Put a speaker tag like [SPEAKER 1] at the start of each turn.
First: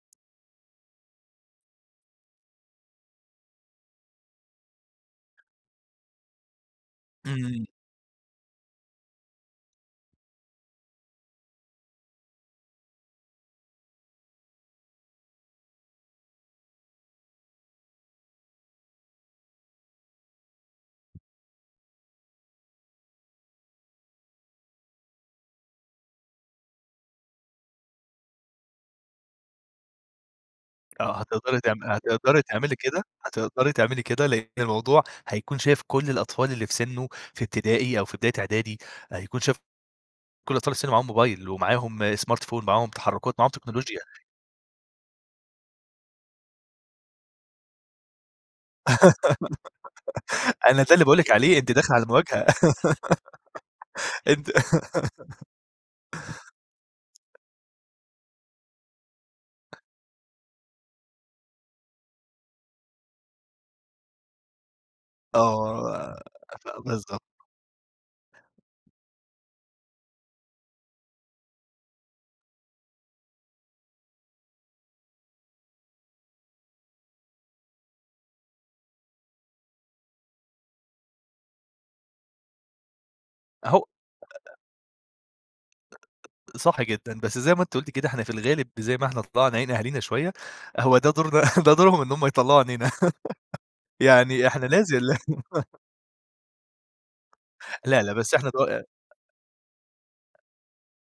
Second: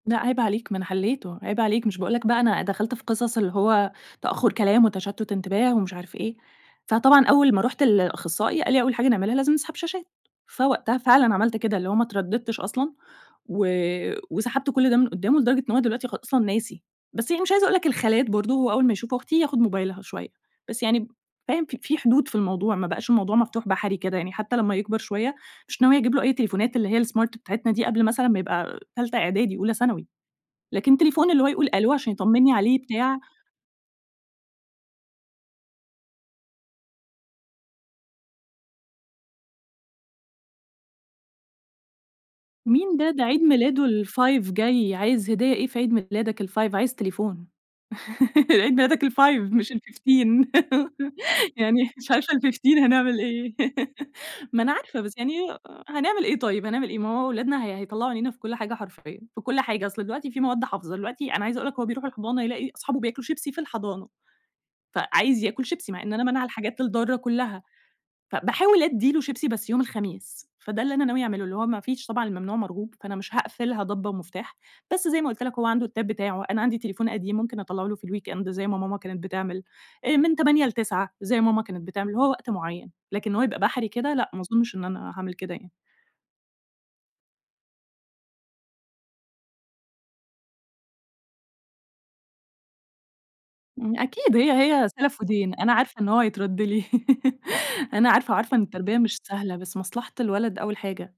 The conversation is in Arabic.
[SPEAKER 1] لأ عيب عليك ما أنا حلّيته، عيب عليك مش باقول لك بقى أنا دخلت في قصص اللي هو تأخُّر كلام وتشتُّت انتباه ومش عارف إيه. فطبعًا أول ما
[SPEAKER 2] إمم.
[SPEAKER 1] رُحت لأخصّائي قال لي: "أول حاجة نعملها لازم نسحب شاشات." فوقتها فعلًا عملت كده، اللي هو ما اتردّدتش أصلًا، و وسحبت كل ده من قُدّامه لدرجة إن هو دلوقتي خ أصلًا ناسي. بس هي مش عايزة أقول لك الخالات برضه هو أول ما يشوف أختي ياخُد موبايلها شوية، بس يعني ب فاهم؟ ف في حدود في الموضوع، ما بقاش الموضوع مفتوح بحري كده. يعني حتى لمّا يكبر شوية، مش ناوية أجيب له أي تليفونات اللي هي الsmart بتاعتنا دي قبل مثلًا ما يبقى تالتة إعدادي، أولى ثانوي. لكن
[SPEAKER 2] آه.
[SPEAKER 1] التليفون اللي هو
[SPEAKER 2] هتقدري
[SPEAKER 1] يقول
[SPEAKER 2] تعم
[SPEAKER 1] ألو عشان
[SPEAKER 2] هتقدري
[SPEAKER 1] يطمّني
[SPEAKER 2] تعملي
[SPEAKER 1] عليه
[SPEAKER 2] كده؟
[SPEAKER 1] بتاع
[SPEAKER 2] هتقدري تعملي كده؟ لإن الموضوع هيكون شايف كل الأطفال اللي في سِنُّه في إبتدائي أو في بداية إعدادي، هيكون شاف كل الأطفال اللي في سِنُّه معاهم موبايل ومعاهم smart phone، معاهم
[SPEAKER 1] مين ده؟ ده
[SPEAKER 2] تحرُّكات،
[SPEAKER 1] عيد
[SPEAKER 2] معاهم تكنولوجيا.
[SPEAKER 1] ميلاده ال5 جاي، عايز هدية إيه في عيد ميلادك ال5؟ عايز تليفون. عيد ميلادك ال5 مش ال15.
[SPEAKER 2] أنا ده اللي باقول لِك عليه، أنتِ
[SPEAKER 1] يعني
[SPEAKER 2] داخلة على
[SPEAKER 1] مش عارفة
[SPEAKER 2] مواجهة.
[SPEAKER 1] ال15 هنعمل إيه؟
[SPEAKER 2] أنتِ
[SPEAKER 1] ما أنا عارفة بس يعني أ هنعمل إيه طيب، هنعمل إيه؟ ما هو أولادنا هي هيطلّعوا عينينا في كل حاجة حرفيًا في كل حاجة. أصل دلوقتي في مواد حافظة، دلوقتي أنا عايزة أقول لك هو بيروح الحضانة يلاقي أصحابه بياكلوا شيبسي في الحضانة. فعايز ياكل شيبسي مع إن
[SPEAKER 2] آه،
[SPEAKER 1] أنا مانعة الحاجات الضارة
[SPEAKER 2] فبالضبط.
[SPEAKER 1] كُلّها. فباحاول أدّي له شيبسي بس يوم الخميس، فده اللي أنا ناوية أعمله، اللي هو ما فيش طبعًا الممنوع مرغوب، فأنا مش هاقفلها ضبّة ومفتاح. بس زي ما قُلت لك هو عنده التاب بتاعه، أنا عندي تليفون قديم ممكن أطَلّعه له في الweekend زي ما ماما كانت بتعمل. آآ من 20:00 ل21:00 زي ما ماما كانت بتعمل، هو وقت معيّن. لكن إن هو يبقى
[SPEAKER 2] أهو
[SPEAKER 1] بحري كده لأ، ما
[SPEAKER 2] أ
[SPEAKER 1] أظُنّش إن أنا هاعمل كده يعني.
[SPEAKER 2] صح جدًا. بس زي ما أنتِ قُلتِ كده إحنا في الغالب زي ما إحنا طلّعنا عين أهالينا شوية، هو ده دورنا ده دورهم إن هم يطلّعوا عينينا.
[SPEAKER 1] ن أكيد
[SPEAKER 2] يعني
[SPEAKER 1] وهي
[SPEAKER 2] إحنا
[SPEAKER 1] هي
[SPEAKER 2] لازم لا
[SPEAKER 1] سَلَف ودين، أنا عارفة إن هو هيترَد لي.
[SPEAKER 2] لا،
[SPEAKER 1] أنا
[SPEAKER 2] لا بس
[SPEAKER 1] عارفة،
[SPEAKER 2] إحنا
[SPEAKER 1] وعارفة إن التربية
[SPEAKER 2] [unintelligible]
[SPEAKER 1] مش سهلة، بس مصلحة الولد أول حاجة.